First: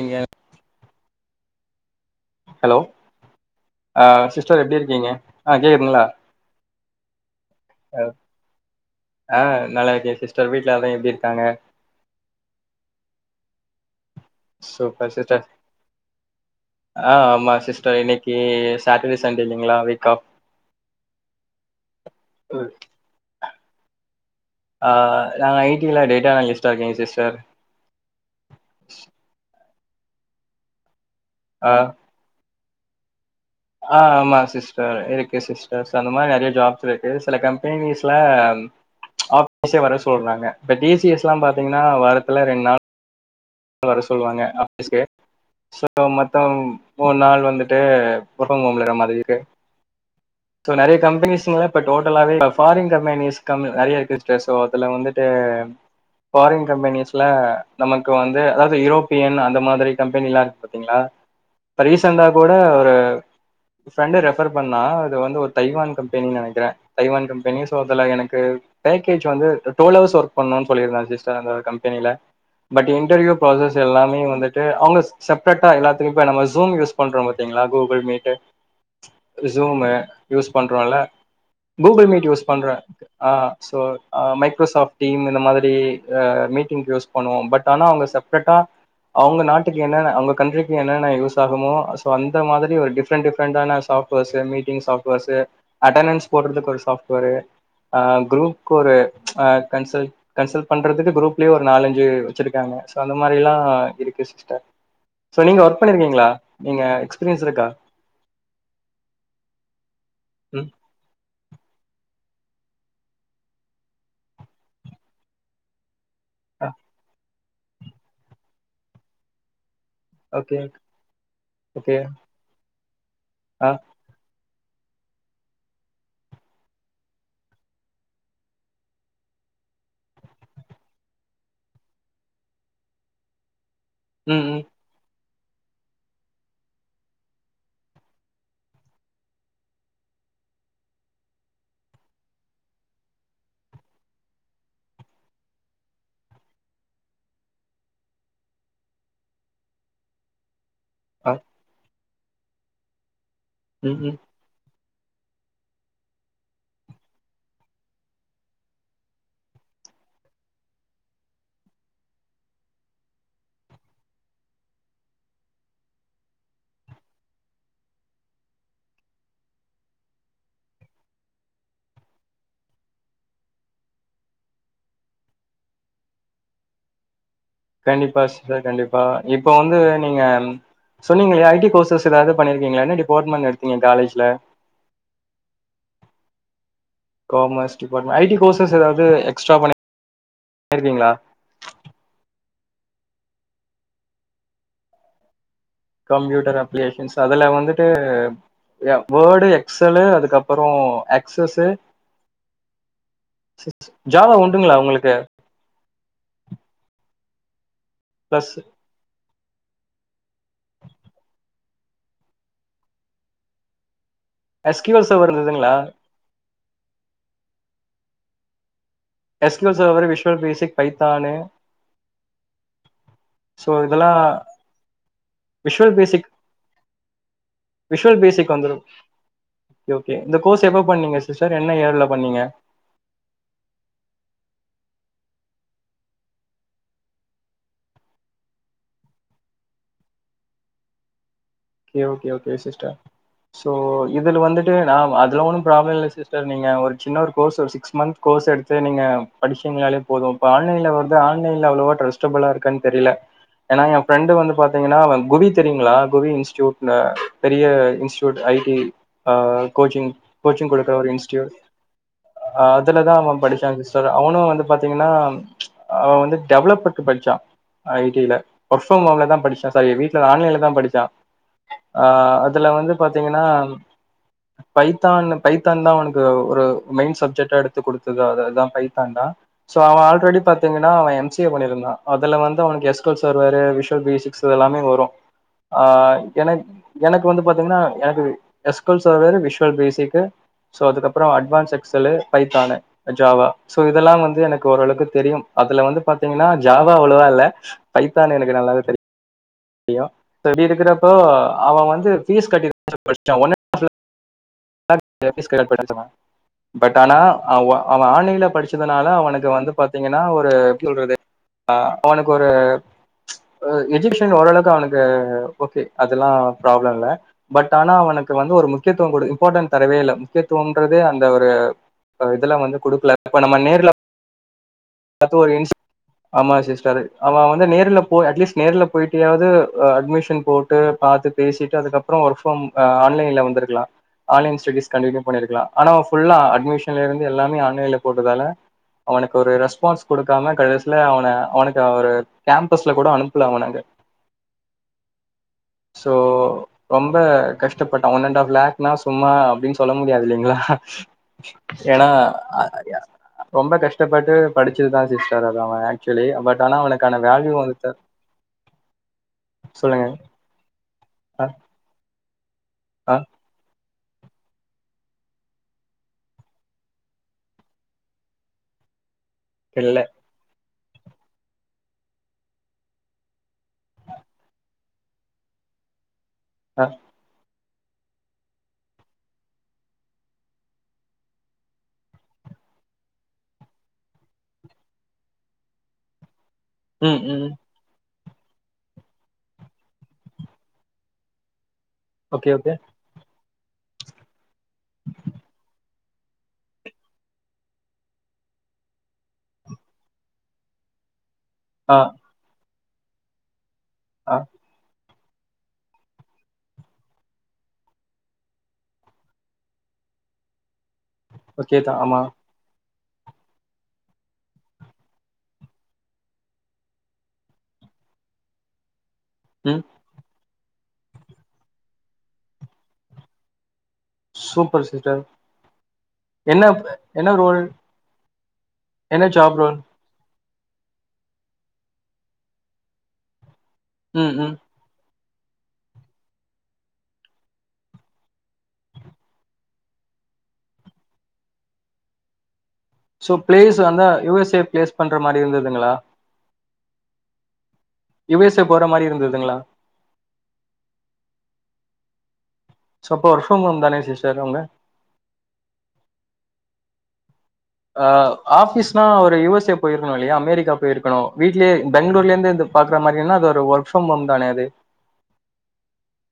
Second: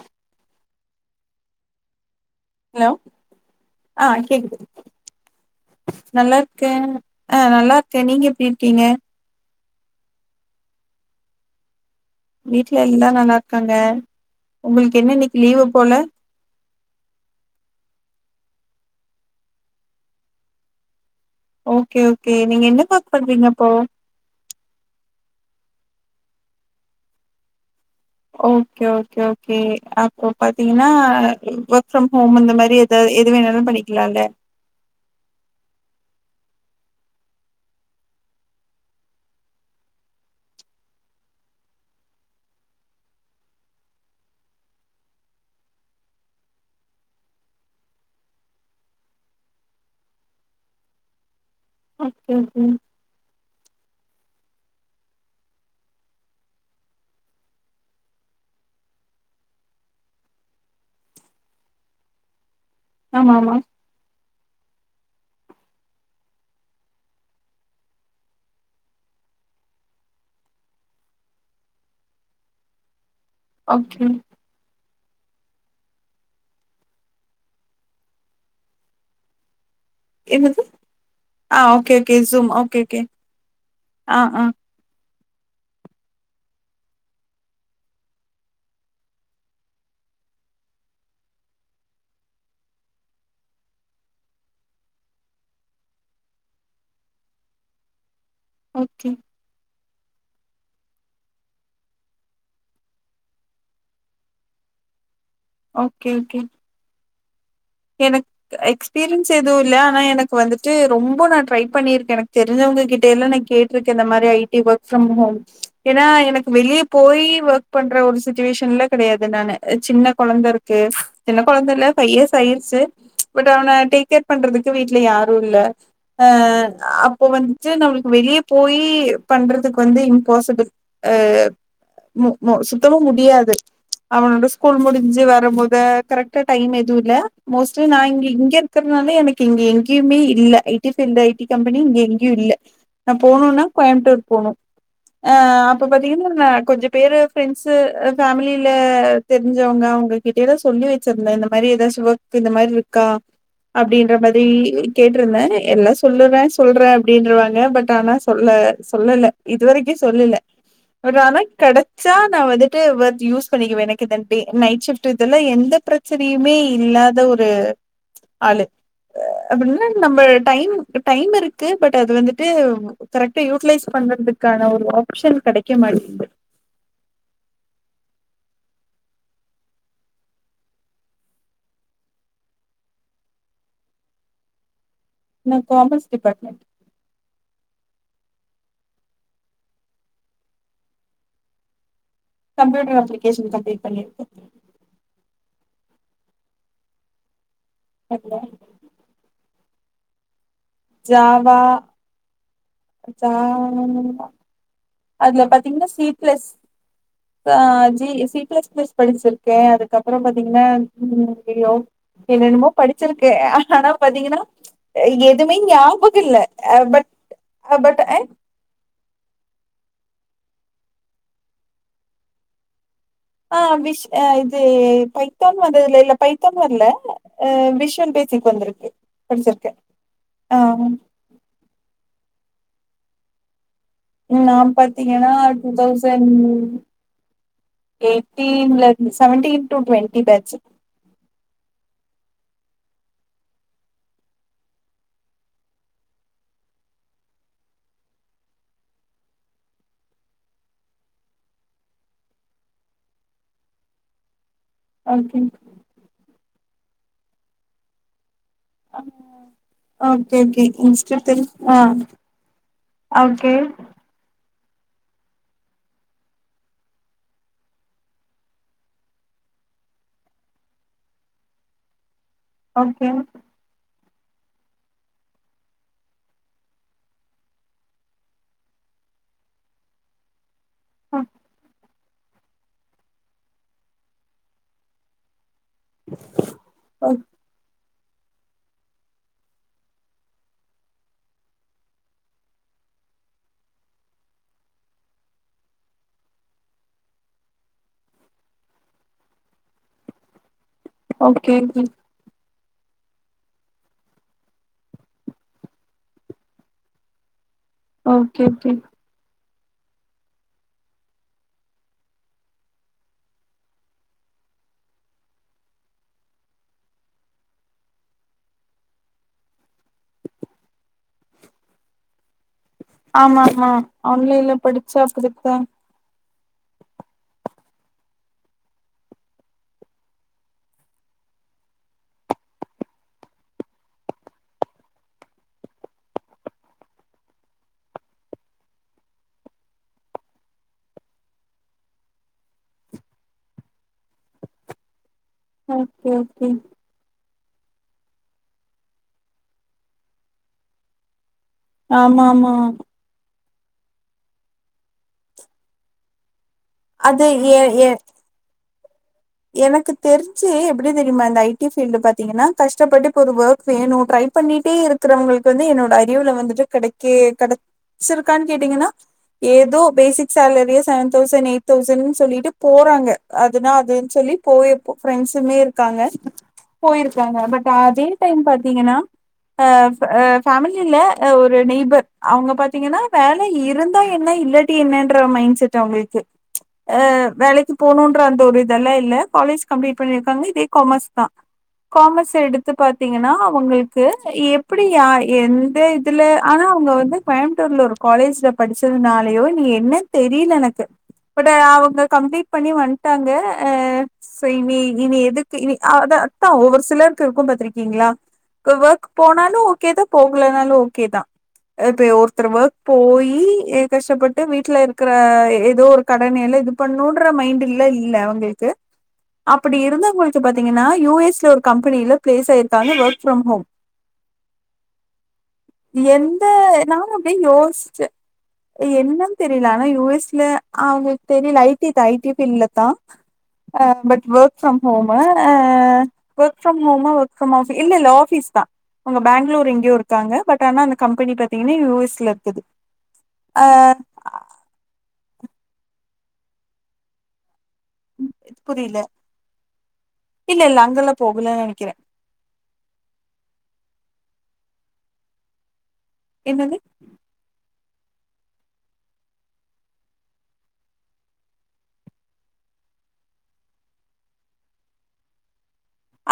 நீங்க ஹலோ ஆ கேக்குது சிஸ்டர் எப்டி இருக்கீங்க ஆ கேக்குதுங்களா நல்லாருக்கே ஆ நல்லா இருக்கே நீங்க எப்டி இருக்கீங்க ஆ நல்லா இருக்குகேன் சிஸ்டர் வீட்ல எல்லா எப்டி இருக்காங்க வீட்ல எல்லா நல்லா இருக்காங்க உங்களுக்கு சூப்பர் என்ன இன்னைக்கு சிஸ்டர் லீவு போல ஆ ஆமா சிஸ்டர் இன்னைக்கி சாட்டர்டே சண்டேல்லைங்ளா வீக் ஆஃப் ஓகே ஓகே நீங்க என்ன ஒர்க் பண்றீங்கப்போ ஆ நா ஐ டில டேட்டா அனலிஸ்டா இருக்கே சிஸ்டர் ஓகே ஓகே ஓகே அப்போ பாத்தீங்கன்னா ஆ ஒர்க் ஃப்ரம் ஹோம் இந்த மாரி எதாவ் எது வேணாலு ஆ பண்ணிக்கலால்ல ஆமாங் சிஸ் சார் இருக்கு சிஸ்டர்ஸ் அந்த மாரி நறைய ஜாப்ஸ் இருக்கு சில கம்பெனிஸ்ல ஆபிஸே வர சொல்றாங்க இப்ப டி சி எஸ்லாம் பாத்தீங்கன்னா வாரத்துல ரெண்டு நாள் வர சொல்லுவாங்க ஆபிஸ்க்கு சோ மொத்தம் மூணு நாள் வந்துட்டு ஒர்க் ப்ரம் ஹோம்ல இருக்க மாறிக்கு சோ நறைய கம்பெனிஸ்ங்களா இப்ப ஓகே டோட்டலாவே ஓகே ஃபாரின் [unintelligible] கம் நறைய ஸ்ட்ரெஸ் சோ அதுல வந்துட்டு ஃபாரின் கம்பெனிஸ்ல நமக்கு வந் து அதாவது யூரோப்பியன் அந்த மாதிரி கம்பெனில்லா இருக்கு பாத்தீங்களா இப்ப ரீசண்டா கூட ஒரு ஆமா ஆமா ஃப்ரெண்டு ரெஃபர் பண்ணா அது வந்து ஒரு தைவான் கம்பெனின்னு நினைக்கிறேன் தைவான் கம்பெனி சோ அதுல எனக்கு பேக்கேஜ் வந்து டுவல் ஹவர்ஸ் ஒர்க் பண்ண சொல்லிருந்தா சிஸ்டர் அந்த கம்பெனியில but interview process okay எல்லாமே வந்துட்டு அவுங்க செப்ரேட்டா எல்லாத்துக்கும் இப்போ நம்ம ஜூம் யூஸ் பண்ணுறோ பாத்திங்களா கூகுள் மீட்டு ஜூமு யூஸ் என்னது பண்றோல்ல ஆ okay Google okay meet Zoom use பண்ற ஓகே ஓகே ஆ சோ ஆ ஆ மைக்ரோசாஃப்ட் டீம் இந்த மாதிரி அ மீட்டிங்க்கு யூஸ் பண்ணுவோ பட் ஆனா அவங்க செப்ரேட்டா அவங்க நாட்டுக்கு என்னன்ன அவுங்க கண்ட்ரிக்கு என்னென்ன யூஸ் ஆகுமோ சோ அந்த மாதிரி ஒரு டிஃப்ரெண்ட் டிஃப்ரெண்டான software meeting software attendance போடுறதுக்கு ஒரு சாஃப்ட்வர்ஸ்ஸு குரூப் க்கு ஒரு ஓகே அ கன்சல் கன்சல்ட் பண்றதுக்கு குரூப்லயே ஒரு நாலஞ்சு வச்சிருக்காங்க சோ அந்த மாரில்லா இருக்கு சிஸ்டர் சோ நீங்க ஒர்க் ஓகே பண்ணிருக்கீங்களா ஓகே நீங்க எக்ஸ்பீரியன்ஸ் இருக்கா எனக்கு எக்ஸ்பீரியன்ஸ் எதுவு இல்ல ஆனா எனக்கு ம் வந்துட்டு ரொம்ப நா ட்ரை பண்ணியிருக் எனக்கு தெரிஞ்சவங்க கிட்ட எல்லா நா கேட்டிருக்கே இந்த மாதிரி I T work from home ஏன்னா எனக்கு ஆ வெளியே போய் ஒர்க் பண்ற ஒரு சிச்சுவேஷன்ல கடையாது நானு சின்ன கொழந்தை ஓகே இருக்கு சின்ன குழந்தை இல்ல ஓகே ஃபை இயர்ஸ் ஆயிடுச்சு பட் ஆ அவன டேக் கேர் பண்றதுக்கு வீட்ல யாரு இல்ல அ அப்போ வந்துட்டு நம்மளுக்கு வெளியே போய் பண்றதுக்கு வந்து இம்பாசிபிள் அ மு மு சுத்தமா முடியாது ம் அவனோட ம் ஸ்கூல் முடிஞ்சு வரும் போது கரெக்ட்டா டைம் எதுவு இல்ல மோஸ்ட்லி நா இங்க இங்க இருக்கிறனால எனக்கு இங்க எங்கேயுமே இல்ல ஐ டி ஃபில் ஐ டி கம்பெனி இங்க எங்கேயு இல்ல நா போனுன்னா கோயம்புட்டூர் போனு அ அப்ப பாத்தீங்கன்னா ந கொஞ்ச பேரு ஃப்ரெண்ட்ஸ் ஃபேமிலியில தெரிஞ்சவங்க அவங்க கிட்ட எல்லா சொல்லி ஆ வச்சிருந்தே இந்த மாரி எதாச்சு ஒர்க்கு இந்த மாரி இருக்கா ம் ம் அப்படின்ற மா ரி கேட்டிருந்தே எல்லா சொல்லுறே சொல்றே அப்படின்ருவாங்க பட் ஆனா சொல் சொல்லல இதுவரைக்கு சொல்லல ஆனா கடைச்சா நா வந்துட்டு வர்த் யூஸ் பண்ணிக்குவே எனக்கு இண்டி நைட் ஷிப்ட் இதெல்லா எந்த ப்ர ச்சனையுமே இல்லாத ஒரு ஆளு அப்படின்ன நம்ம டைம் டைம் இருக்கு பட் அது வந்துட்டு கரெக்டா யூட்டிலைஸ் பண்றதுக்கான ஒரு ஆப்ஷன் கிடைக்க மாட்டிங்குது கண்டிப்பா சிஸ்டர் கண்டிப்பா இப்ப வந்து நீங்க சோ நீங்க ஐ டி கோர்சஸ் எதாவது பண்ணிருக்கீங்களா என்ன டிபார்ட்மெண்ட் எடுத்தீங்க காலேஜ்ல நா commerce department commerce department IT courses எதாவது எக்ஸ்ட்ரா பண் [inaudible] ருந்தீங்களா கம்ப்யூட்டர் அப்ளிகேஷன் கம்ப்ளீட் பண்ணி இருக்கே கம்ப்யூட்டர் அப்ளிகேஷன்ஸ் அதுல வந்துட்டு வேர்டு எக்ஸலு அதுக்கப் புறோ எக்ஸஸ் ஜாவா ஜா ஜாவா உண்டுங்களா உங்களுக்கு நா பாத்தீங்கன்னா சி பிளஸ் அ ஜி சி பிளஸ் பிளஸ் படிச்சிரு போ அதுக்கப்புறம் பாத்தீங்கன்னா ம் ஐயோ என்னென்னமோ படிச்சிருக்க ஆனா பாத்தீங்கன்னா எஸ் கியூ எல் சர்வர் எதுமே இருந்ததுங்களா? ஞாப இல்ல அ பட் பட் ம் எஸ் [unintelligible] விஷுவல் பேசிக் பைத்தானு ஆ சோ விஷ் இதெல்லாம் ஆ இது பைத்தான் வந்தது விஷுவல் இல்ல இல்ல பேசிக் பைத்தான் வர்ல ஆ விஷ்வன் பேசிக் வந்துடு வந்திருக்கு படிச்சிருக்கேன் ஓகே இந்த ஆ கோர்ஸ் எப்ப பண்ணீங்க சிஸ்டர் என்ன இயர்ல பண்ணீங்க நா பாத்தீங்கன்னா டூ தௌசண் எயிட்டீன்ல இருந்து செவன்டீன் டூ டுவெண்ட்டி பேச்சு கே ஓகே ஓகே சிஸ்டர் ஸோ இதுல வந்துட்டு வா அதுலா ஒன்னு ப்ராப்ளம் இல்ல சிஸ்டர் நீங்க ஒரு சின்ன ஒரு கோர்ஸ் சிக்ஸ் மந்த் கோர்ஸ் எடுத்து நீங்க படிச்சிங்கனாலே போது இப்ப ஆன்லைன்ல வருது ஆன்லைன்ல அவ்ளோவா ட்ரஸ்டபுளா இருக்கான் தெரில ஏன்னா எ ஃப்ரெண்டு் வந்து பாத்தீங்கன்னா ஓகே குவி தெரியுங்களா குவி இன்ஸ்டூட்னு பெரிய இன்ஸ் ஐடி ஆ கோச்சிங் ஓகே ஓகே கோச்சிங் கொடுக்கற ஒரு இன்ஸ்டத்தில் இன்ஸ்டூட் ஆ ஆ அதுலதா அவ ஓகே படிச்சா சிஸ் அவனு வந்து பாத்தீங்கன்னா அவ வந்து டெவலப் [inaudible] படிச்சா ஐடில்ல வொர்க் ஃப்ரம் ஹோம்லதா படிச்சா சாரி வீட்ல ஆன்லைன்லதா படிச்சா ஆ அதுல வந்து ஓகே பாத்தீங்கன்னா பைத்தான் பைத்தான் தா அவனுக்கு ஒரு மெயின் சப்ஜெட்டா எடுத்து கொடுத்தது அதுதா பைத்தான்தா சோ அவ ஆல்ரெடி பாத்தீங்கன்னா அவ எம் சி ஏ பண்ணியிருந்தா அதுல வந்து அவனுக்கு எஸ்கோஷ் வருவாரு விஷுவல் பேசிக் சோ எல்லாமே வரு அ எனக் ஓகே எனக் வந்து பாத்தீங்கன்னா எனக்கு எஸ்கோஷ் வேரு விஷுவல் பேசிக்கு ஸோ அதுக்கப்பறோ அட்வான்ஸ் எக்ஸ்சலு பைதானு ஜாவா சோ இதெல்லா வந்து எனக்கு ஓரளவுக்கு தெரியும் அதுல வந்து பாத்தீங்கன்னா ஜாவா அவ்ளவா இல்ல பைத்தான் எனக்கு நல்லாவே தெரியு தெரியு அப்டி இருக்கறப்ப ஓகே அவ வந்து பீஸ் கட்டி தா படிச்சா [unintelligible] பட் ஆனா அவ அவ ஓகே ஆன்லைன்ல ஓகே படிச்சதுனால அவனுக்கு வந்து பாத் தீங்கன்னா ஒரு எப்டி சொல்றது அவனுக்கு ஒரு அ எஜுகேஷன் ஓரளவுக்கு அவனுக்கு ஓகே அதெல்லா ப்ராப்ளம் இல்ல பட் ஆனா அவனுக்கு வந்து ஒரு முக்கியத்துவம் கொடு இம்பார்ட்டன்ட் தரவே இல்ல முக்கியத்துவம்ன்றதே அந்த ஒரு இதெல்லா வந்து குடுக்கல இப்ப ஆமா நம்ம ஆமா நேர்ல ஆன்லைன்ல படிச்சா பாத்து ஒரு அப்படித்தான் இன்ஸ் ஆமா சிஸ்டர் அவ வந்து நேர்ல போ அட்லீஸ்ட் நேர்ல போயிட்டியாவது அட்மிஷன் போட்டு பாத்து பேசிட்டு அதுக்கப்பறோ ஒர்க் ஃப்ரம் அ ஆன்லைன்ல வந்துருக்கலா ஆன்லைன் ஸ்டெடிஸ் கண்டினியூ பண்ணிருக்கலா ஆனா ஃபுல்லா அட்மிஷன்லருந்து எல்லாமே ஆன்லைன்ல போட்டதால அவனுக்கு ஒரு ரெஸ்பான்ஸ் குடுக்காம கடைசில அவன அவனுக்கு ஒரு கேம்பஸ்ல கூட அனுப்பல அவன அங்க சோ ஓகே ஓகே ரொம்ப கஷ்டப்பட்டா ஒன் அண்ட் ஆஃப் லாக்னாஸ் சும்மா அப்டின் சொல்ல முடியாது இல்லைங்களா ஏன்னா ஆமா ஆமா ரொம்ப கஷ்டப்பட்டு படிச்சதுதா சிஸ்டர் அத அவ க்சுலி பட் ஆனா அவனுக்கான அது வேல்யூ எ எ வந்துட்டு எனக்கு தெருஞ்சு எப்டி தெரிமா இந்த ஆ ஐ டி ஃபீல்டு பாத்தீங்கன்னா கஷ்டப்பட்டு ஆ இப்ப ஒரு வோக் வேணு ட்ரைப் பண்ணிட்டே இருக்கறவங்களுக்கு வந்து என்னோட அறிவல வந்துட்டு கெடைக்கே கெடக் சிருக்கான் கேட்டீங்கன்னா ஏதோ இல்ல பேசிக் சேலரியே செவன் தௌசண் எயிட் தௌசண் சொல்லிட்டு போறாங்க அதுனா அது சொல்லி போயே போ ஃப்ரெண்ட்ஸ்ங்கே இருக்காங்க ஆ போயிருக் காங்க பட் ஆ அதே டைம் பாத்தீங்கன்னா அ ஃப் அ ஃபேமிலில அ ஒரு நெய்பர் அவுங்க பாத்தீங்கன்னா வேல இருந்தா என்ன இல்லா ட்டி என்னன்ற மைண்ட செட் அவுங்களுக்கு அ ம் ம் வேலைக்கு போணுன்ற அந்த ஒரு இ தெல்லா இல்ல காலேஜ் கம்ப்ளீட் பண்ணிருக்காங்க இதே காமர்ஸ் தா காமர்ஸ் ஓகே எடுத்து ஓகே பாத் பாத்தீங்கன்னா அவங்களுக்கு எப்டி அ எந்த இதுல ஆனா அவங்க வந்து கோயம்புத்தூர்ல ஒரு காலேஜ்ல படிச்சதுனாலயோ என்ன தெரில எனக்கு பட் ஆ அவங்க கம்ப்ளீட் பண்ணி வந்துட்டாங்க அ ஆ சோ இனி இனி எது கு இனி அத த்தா ஒவ்வொரு சிலருக்கு இருக்கு பாத்திருக்கீங்களா ஒர்க் போனாலு ஓகே தா போகலனாலு ஓகே தா ஓகே தான் இப்ப ஆமா ஒருத்தர் ஒர்க் போயி கஷ்டப்பட்டு வீட்டுல இருக்குற ஏதோ ஒரு கடனயெல்ல இது பண்ணோன்ற மைண்டுல இல்ல அவங்களுக்கு அப்படி ம் இருந்தவங்களுக் கு பாத்தீங்கன்னா யு எஸ் ல ஒரு கம்பனில ப்ளேஸ் ஆயிருக்காங்க work from home super sister எந்த என்ன நானு என்ன அப்டியே ரோல் யோச்சே என்ன என்னன் ஜாப் தெரில ரோல் ஆனா யு எஸ் ல அ அவுங்களுக் தெரில ஐ டி தா ஐ டி ஃபீல்ட்ல தா அ பட் ம் ம் ஒர்க் ஃப்ரம் ஹோமு அ ஒர்க் ஃப்ரம் ஹோமா ஒர்க் ஃப்ரம் ஆஃபீ இல்ல இல்ல ஆஃபீஸ் தா அவுங்க பேங்ளூர் எங்கயோ இருக்காங்க பட் ஆனா அந்த கம்பெனி பாத்தீங்கன்னா யு எஸ் ல இருக்குது சோ ஆ ப்ளேஸ் அனா யு எஸ் ஏ ப்ளேஸ் பண்ற மாரி இருந்ததுங்களா யு எஸ் ஏ போற புரியல மாரி இருந்ததுங்களா இல்ல இல்ல அங்கெல்லா போகல நெனக்கிறே சோ அப்போ ஒர்க் ஃப்ரம் ஹோம் தானே சிஸ்டர் அவுங்க என்னது அ ஆஃபிஸ்னா ஒரு யு எஸ் ஏ போயிருக்கணு இல்லையா அமெரிக்கா போயிருக்கணு வீட்லே பெங்ளூர்லேருந்து இந்த பாக்குற மாரியேன அது ஒரு ஒர்க் ஃப்ரம் ஹோம் தானே அது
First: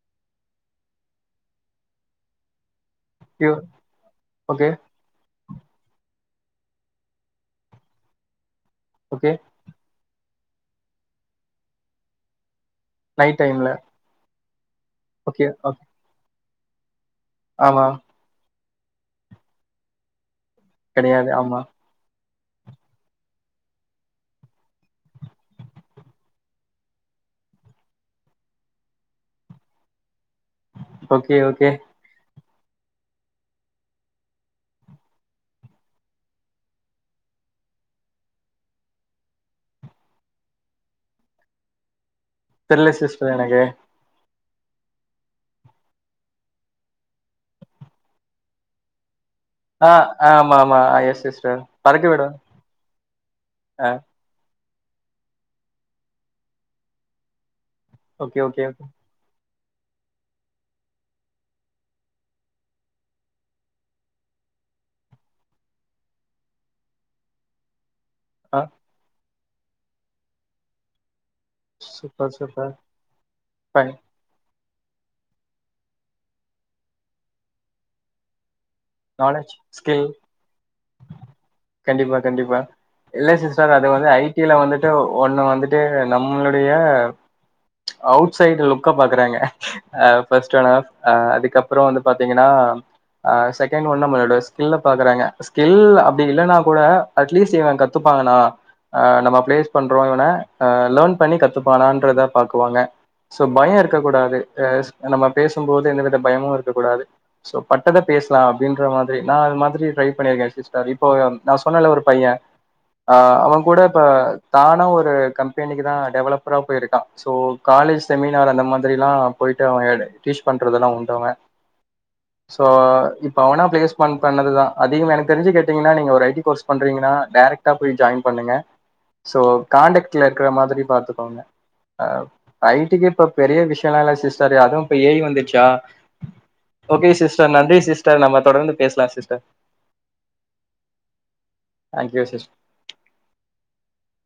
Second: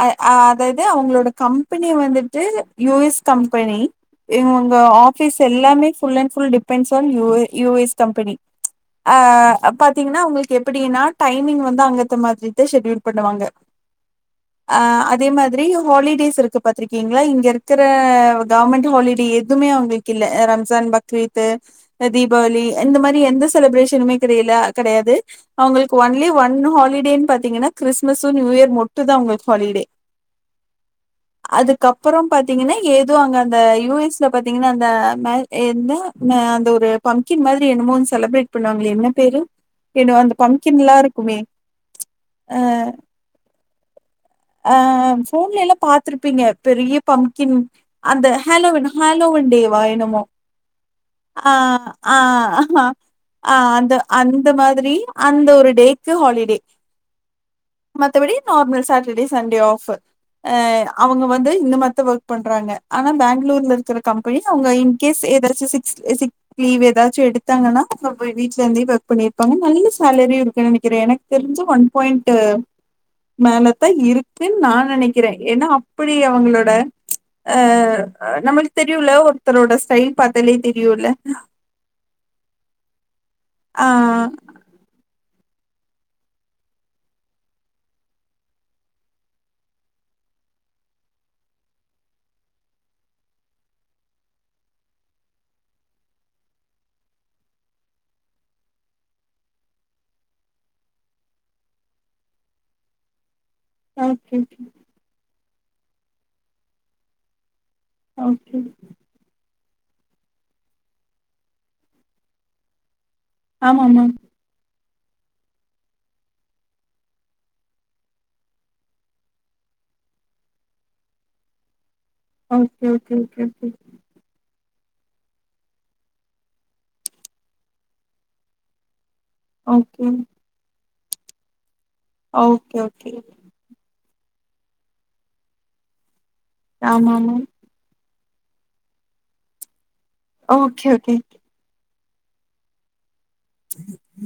அ அதாது அவுங்களோட கம்பெனி வந்துட்டு U S U company okay இவுங்க ஆ ஆஃபீஸ் எல்லாமே full and full depends on U a U S company அ ஓகே அ பாத் தீங்கனா அவுங்களுக்கு எப்டின்னா டைமிங் வந்து அங்கேத்து மாதி தா ஷெடியூல் நைட் டைம்ல அ அதே ஓகே மாதிரி ஓகே ஹாலிடேஸ் இருக்கு பாத்திருக்கீங்களா இங்க இருக்குற ஆமா கவர்மெண்ட் ஹாலிடே எதுமே அவுங்களுக்கு இல்ல ரம்ஜான் கெடையாது பக்ரீத்து ஆமா அ தீபாவளி இந்த மாரி எந்த செலிப்ரேஷனுமே கெடையில கெடையாது அவுங்களுக்கு ஒன்லி ஒன் ஹாலிடேன் பாத்தீங்கன்னா கிறிஸ்மஸ்ஸு நியூ இயர் மட்டு தா அவுங்களு ஹாலிடே ஓகே ஓகே அதுக்கப் அப்பறோ பாத்தீங்கன்னா ஏதோ அங்க அந்த யு எஸ் ல பாத்தீங்கன்னா அந்த மே என்ன மே அந்த ஒரு பம்கின் மாதிரி என்னமோ ஒன் செலப்ரேட் பண்ணுவாங்களே என்ன பேரு என்ன ஓ அந்த பம்கின்லா இருக்குமே தெர்ல சிஸ்டர் எனக்கு அ போன்லல்லா பாத்துருப்பீங்க பெரிய பம்கின் அந்த ஹாலோவின் ஹாலோவின் டே வா ஆ இன்னமோ ஆமா ஆமா எஸ் ஆ சிஸ்டர் பறக்க ஆ விடு ஆ அந்த அந்த மாதிரி அந்த ஒரு டேக்கு ஹாலிடே மத்தபடி okay okay okay normal Saturday Sunday off அ அவங்க வந்து இந்த மத் தா ஒர்க் பண்றாங்க ஆனா பெங்களூர்ல இருக்குற கம் பனி அவங்க இன்கேஸ் ஏதாச்சு சிக்ஸ் சிக் லீவ் ஏதாச்சு எடுத் தாங்கன்னா இப்ப ஆ வீட்டுல இருந்தே ஒர்க் பண்ணிருப்பாங்க நல்ல சேலரியு இருக்குன்னு நெனைக்கிறே எனக் தெருஞ்சு ஒன் சூப்பர் பாய்ண்ட்டு சூப்பர் மேல ஃபைன் இருக்குன் நா நெனைக்கிறே ஏனா அப்புடி அவுங்குளோட ஆ அ நம்மளு தெரியுல நாலேஜ் ஒருத்தரோட ஸ்கில் ஸ்டைல் பாத்தாலே தெரியுல கண்டிப்பா கண்டிப்பா இல்ல சிஸ்டர் அது ஆ வந்து ஐ டி ல வந்து தோ ஒன்னு வந்துட்டு நம்ளுடைய அவுட் சைடு லுக்க பாக்குறாங்க ஆ ஃபஸ்ட்டெனாஃப் ஆ அதுக்கப்பறோ வந்து பாத்தீங்கனா ஆ செக் கென் ஒன் நம்மளோட ஸ்கில்ல பாக்குறாங்க ஸ்கில் அப்டி இல்லனா கூட அட்லீஸ்ட் இவன் கத்துப்பாங்கனா அ நம்ம ப்ளேஸ் பண்றோ இவன அ லேன் பண்ணி கத்துப்பானான்றத பாக்குவாங்க சோ பயோ இருக்க ஓகே கூடாது ஏஸ் நம்ம பேசும்போது எந்தவித பயமு இருக்க கூடாது சோ பட்டத லா ஓகே அப்டின்ற மாதிரி நா அது மாதிரி ட்ரை பண்ணிருக்கே சிஸ்டர் இப்போ எம் நா சொன்னல ஒரு பையன் அ அவன் கூட இப்ப ஆமாமா தானா ஒரு கம்பெனிக்குதா டெவலப்பரா போயிருக்கான் சோ காலேஜ் செமினார் அந்த மாதிரிலா போய்ட்டு அவன் ஏடு டீஷ் பண்றதுதெலா உண்டு அவன் so okay okay okay okay placement பண்ணதுதா அதிகமா எனக் தெரிஞ்சு கேட்டிங்கனா நீங்க ஒரு ஐ டி கோர்ஸ் பண்றீங்குனா டேரக்ட்டா போய் ஜாய்ன் பண்ணுங்க சோ ஓகே காண்டெக்ட்ல இருக்குற மாதிரி பாத்துக்கோங்க அ ஓகே ஐ டி க்கு ஓகே இப்ப பெரிய விஷ் யலா இல்ல சிஸ்டர் அதூ இப்ப ஏ இ வந்துர்ச்சா ஓகே ஆமாமா சிஸ்டர் நன்றி சிஸ் டர் நம்ம தொடர்ந்து பேஸ்லா sister okay okay thank you sis ம்